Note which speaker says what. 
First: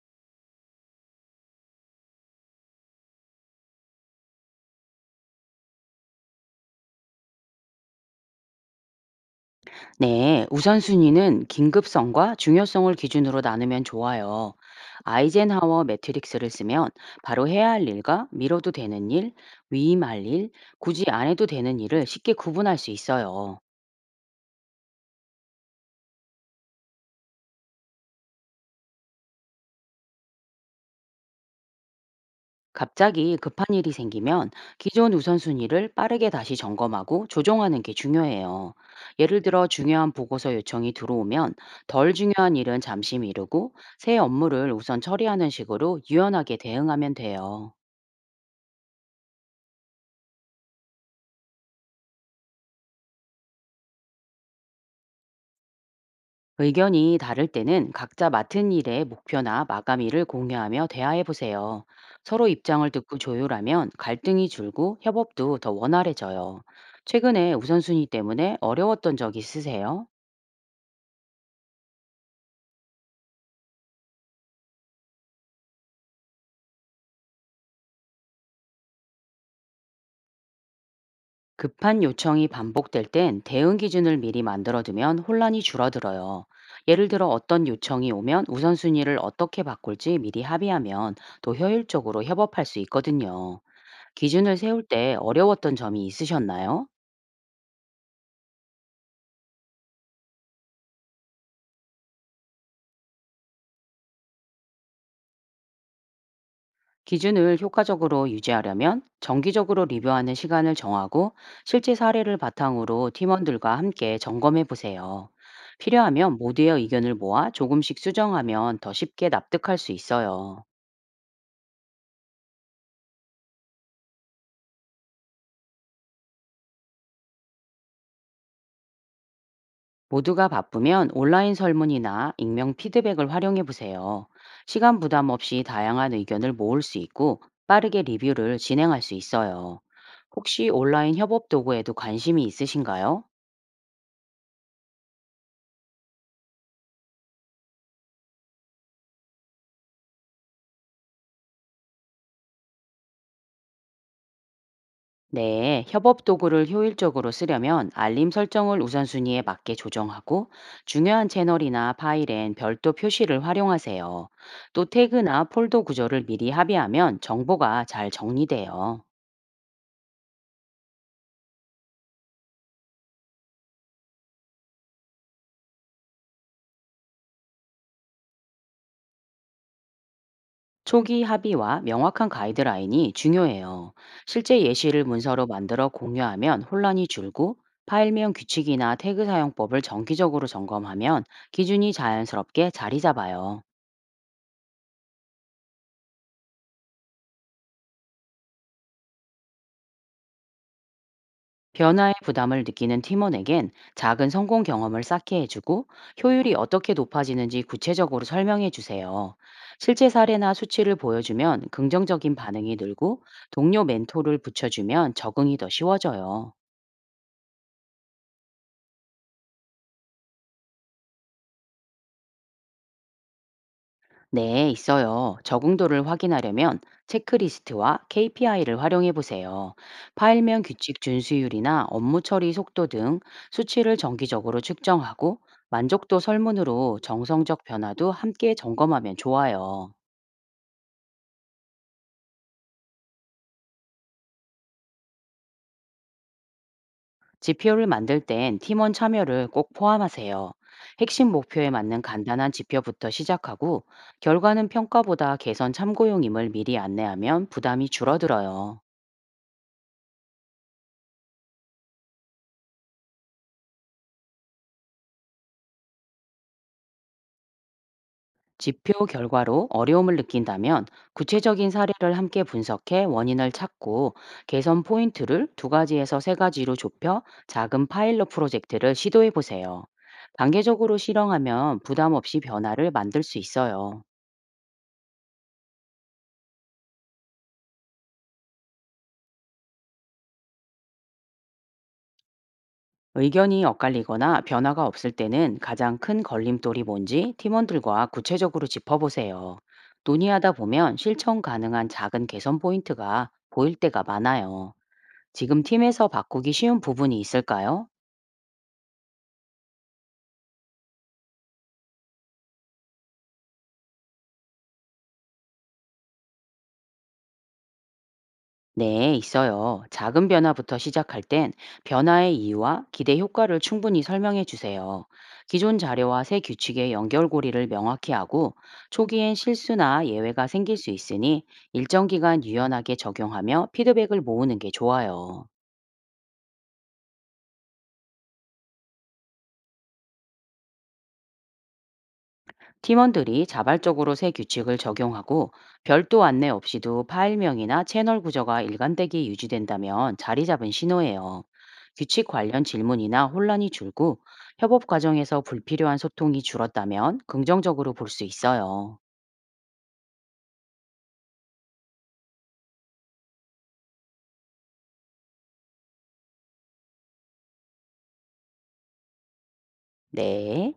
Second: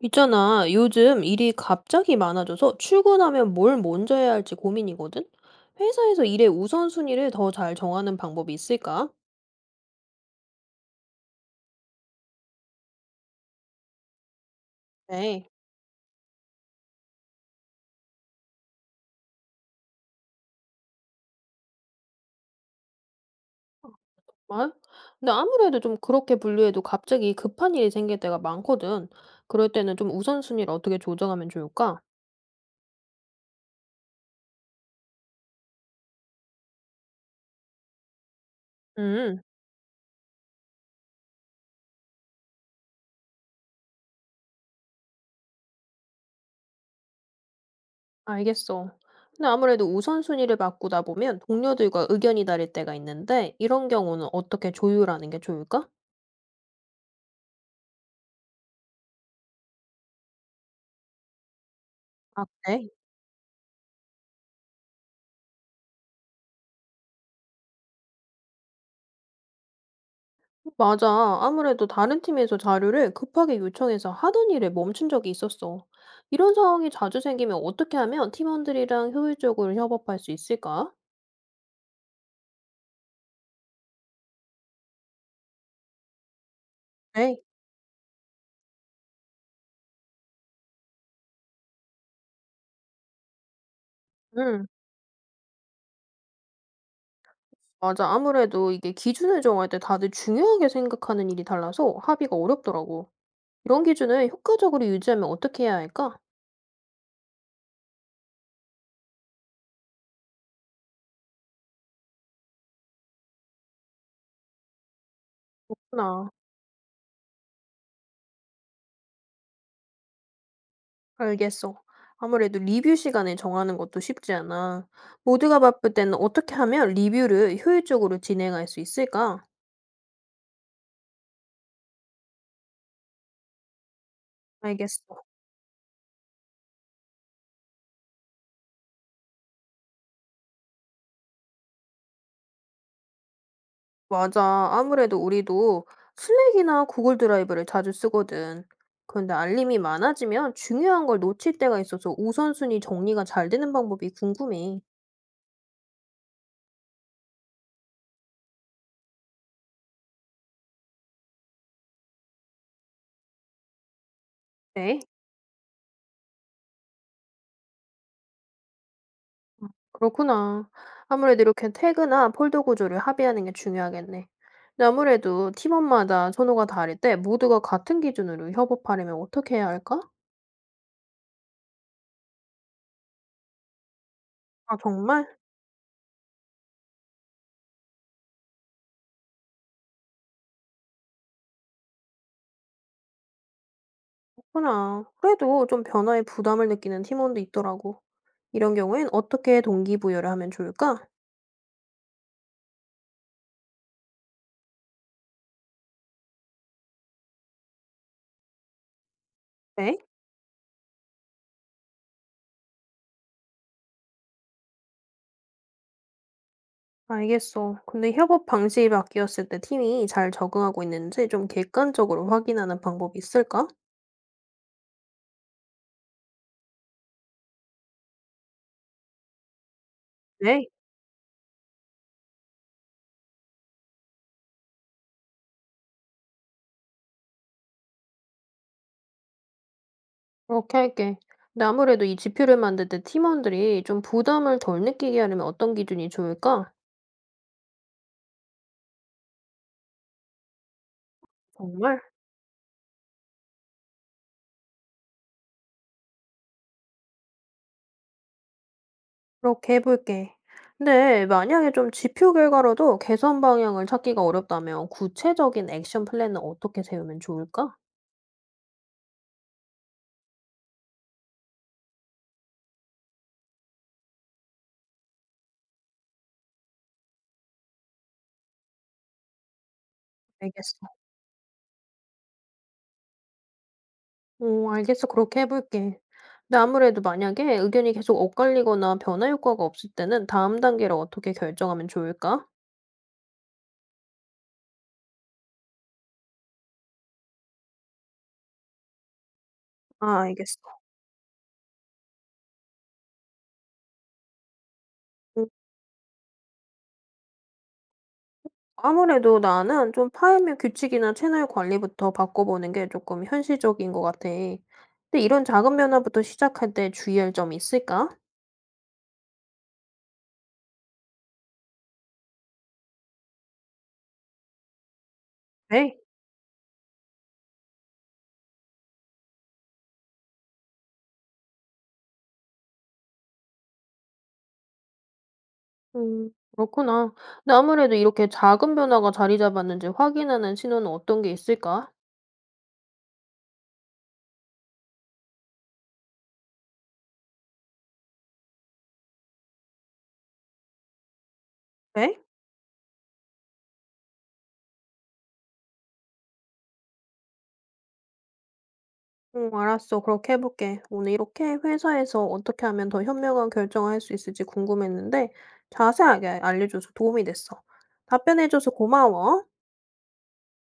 Speaker 1: 있잖아, 요즘 일이 갑자기 많아져서 출근하면 뭘 먼저 해야 할지 고민이거든? 회사에서 일의 우선순위를 더 잘 정하는 방법이 있을까?
Speaker 2: 네, 우선순위는 긴급성과 중요성을 기준으로 나누면 좋아요.
Speaker 1: 네.
Speaker 2: 아이젠하워 매트릭스를 쓰면 바로 해야 할 일과 미뤄도 되는 일, 위임할 일, 굳이 안 해도 되는 일을 쉽게 구분할 수 있어요.
Speaker 1: 아? 근데 아무래도 좀 그렇게 분류해도 갑자기 급한 일이 생길 때가 많거든. 그럴 때는 좀 우선순위를 어떻게 조정하면 좋을까?
Speaker 2: 갑자기 급한 일이 생기면 기존 우선순위를 빠르게 다시 점검하고 조정하는 게 중요해요. 예를
Speaker 1: 음,
Speaker 2: 들어 중요한 보고서 요청이 들어오면 덜 중요한 일은 잠시 미루고 새 업무를 우선 처리하는 식으로 유연하게 대응하면 돼요.
Speaker 1: 알겠어. 근데 아무래도 우선순위를 바꾸다 보면 동료들과 의견이 다를 때가 있는데, 이런 경우는 어떻게 조율하는 게 좋을까?
Speaker 2: 의견이 다를 때는 각자 맡은 일의 목표나 마감일을 공유하며 대화해 보세요.
Speaker 1: 아,
Speaker 2: 서로 입장을
Speaker 1: 그래?
Speaker 2: 듣고 조율하면 갈등이 줄고 협업도 더 원활해져요. 최근에 우선순위 때문에 어려웠던 적 있으세요?
Speaker 1: 맞아. 아무래도 다른 팀에서 자료를 급하게 요청해서 하던 일을 멈춘 적이 있었어. 이런 상황이 자주 생기면 어떻게 하면 팀원들이랑 효율적으로 협업할 수 있을까?
Speaker 2: 급한 요청이 반복될 땐 대응 기준을 미리 만들어두면 혼란이 줄어들어요. 예를 들어
Speaker 1: 네.
Speaker 2: 어떤 요청이 오면 우선순위를 어떻게 바꿀지 미리 합의하면 더 효율적으로 협업할 수 있거든요. 기준을
Speaker 1: 응,
Speaker 2: 세울 때 어려웠던 점이 있으셨나요?
Speaker 1: 맞아. 아무래도 이게 기준을 정할 때 다들 중요하게 생각하는 일이 달라서 합의가 어렵더라고. 이런 기준을 효과적으로 유지하면 어떻게 해야 할까?
Speaker 2: 기준을 효과적으로 유지하려면 정기적으로 리뷰하는 시간을 정하고 실제 사례를 바탕으로 팀원들과 함께 점검해 보세요.
Speaker 1: 나
Speaker 2: 필요하면 모두의 의견을 모아 조금씩 수정하면 더 쉽게 납득할 수 있어요.
Speaker 1: 알겠어. 아무래도 리뷰 시간을 정하는 것도 쉽지 않아. 모두가 바쁠 때는 어떻게 하면 리뷰를 효율적으로 진행할 수 있을까?
Speaker 2: 모두가 바쁘면 온라인 설문이나 익명 피드백을 활용해 보세요. 시간
Speaker 1: 알겠어.
Speaker 2: 부담 없이 다양한 의견을 모을 수 있고 빠르게 리뷰를 진행할 수 있어요. 혹시 온라인 협업 도구에도 관심이 있으신가요?
Speaker 1: 맞아. 아무래도 우리도 슬랙이나 구글 드라이브를 자주 쓰거든. 그런데 알림이 많아지면 중요한 걸 놓칠 때가 있어서 우선순위 정리가 잘 되는 방법이 궁금해.
Speaker 2: 네, 협업 도구를 효율적으로 쓰려면 알림 설정을 우선순위에 맞게 조정하고 중요한 채널이나 파일엔 별도 표시를 활용하세요. 또
Speaker 1: 네.
Speaker 2: 태그나 폴더 구조를 미리 합의하면 정보가 잘 정리돼요.
Speaker 1: 그렇구나. 아무래도 이렇게 태그나 폴더 구조를 합의하는 게 중요하겠네. 근데 아무래도 팀원마다 선호가 다를 때 모두가 같은 기준으로 협업하려면 어떻게 해야 할까?
Speaker 2: 초기 합의와 명확한 가이드라인이 중요해요. 실제
Speaker 1: 아,
Speaker 2: 예시를
Speaker 1: 정말?
Speaker 2: 문서로 만들어 공유하면 혼란이 줄고 파일명 규칙이나 태그 사용법을 정기적으로 점검하면 기준이 자연스럽게 자리 잡아요.
Speaker 1: 그렇구나. 그래도 좀 변화에 부담을 느끼는 팀원도 있더라고. 이런 경우엔 어떻게 동기부여를 하면 좋을까?
Speaker 2: 변화의 부담을 느끼는 팀원에겐 작은 성공 경험을 쌓게 해주고 효율이 어떻게 높아지는지 구체적으로 설명해 주세요.
Speaker 1: 네?
Speaker 2: 실제 사례나 수치를 보여주면 긍정적인 반응이 늘고 동료 멘토를 붙여주면 적응이 더 쉬워져요.
Speaker 1: 알겠어. 근데 협업 방식이 바뀌었을 때 팀이 잘 적응하고 있는지 좀 객관적으로 확인하는 방법이 있을까?
Speaker 2: 네, 있어요. 적응도를 확인하려면 체크리스트와 KPI를 활용해 보세요. 파일명
Speaker 1: 네.
Speaker 2: 규칙 준수율이나 업무 처리 속도 등 수치를 정기적으로 측정하고 만족도 설문으로 정성적 변화도 함께 점검하면 좋아요.
Speaker 1: 그렇게 할게. 근데 아무래도 이 지표를 만들 때 팀원들이 좀 부담을 덜 느끼게 하려면 어떤 기준이 좋을까?
Speaker 2: 지표를 만들 땐 팀원 참여를 꼭 포함하세요. 핵심 목표에
Speaker 1: 정말?
Speaker 2: 맞는 간단한 지표부터 시작하고 결과는 평가보다 개선 참고용임을 미리 안내하면 부담이 줄어들어요.
Speaker 1: 그렇게 해볼게. 근데 만약에 좀 지표 결과로도 개선 방향을 찾기가 어렵다면 구체적인 액션 플랜은 어떻게 세우면 좋을까?
Speaker 2: 지표 결과로 어려움을 느낀다면 구체적인 사례를 함께 분석해 원인을 찾고 개선 포인트를 두 가지에서 세 가지로 좁혀 작은 파일럿 프로젝트를 시도해 보세요.
Speaker 1: 알겠어.
Speaker 2: 단계적으로 실행하면 부담 없이 변화를 만들 수 있어요.
Speaker 1: 오, 알겠어. 그렇게 해 볼게. 근데 아무래도 만약에 의견이 계속 엇갈리거나 변화 효과가 없을 때는 다음 단계를 어떻게 결정하면 좋을까?
Speaker 2: 의견이 엇갈리거나 변화가 없을 때는 가장 큰 걸림돌이 뭔지 팀원들과 구체적으로 짚어보세요.
Speaker 1: 아,
Speaker 2: 논의하다
Speaker 1: 알겠어.
Speaker 2: 보면 실천 가능한 작은 개선 포인트가 보일 때가 많아요.
Speaker 1: 음
Speaker 2: 지금 팀에서 바꾸기 쉬운 부분이 있을까요?
Speaker 1: 아무래도 나는 좀 파일명 규칙이나 채널 관리부터 바꿔보는 게 조금 현실적인 것 같아. 근데 이런 작은 변화부터 시작할 때 주의할 점이 있을까?
Speaker 2: 네, 있어요. 작은 변화부터 시작할 땐 변화의 이유와 기대 효과를 충분히 설명해 주세요. 기존
Speaker 1: 네.
Speaker 2: 자료와 새 규칙의 연결고리를 명확히 하고 초기엔 실수나 예외가 생길 수 있으니 일정 기간 유연하게 적용하며 피드백을 모으는 게 좋아요.
Speaker 1: 음, 그렇구나. 근데 아무래도 이렇게 작은 변화가 자리 잡았는지 확인하는 신호는 어떤 게 있을까?
Speaker 2: 팀원들이 자발적으로 새 규칙을 적용하고 별도 안내 없이도 파일명이나 채널 구조가 일관되게 유지된다면 자리 잡은 신호예요.
Speaker 1: 네?
Speaker 2: 규칙 관련 질문이나 혼란이 줄고 협업 과정에서 불필요한 소통이 줄었다면 긍정적으로 볼 수 있어요.
Speaker 1: 응, 알았어. 그렇게 해볼게. 오늘 이렇게 회사에서 어떻게 하면 더 현명한 결정을 할 수 있을지 궁금했는데 자세하게 알려줘서 도움이 됐어. 답변해줘서 고마워.
Speaker 2: 네.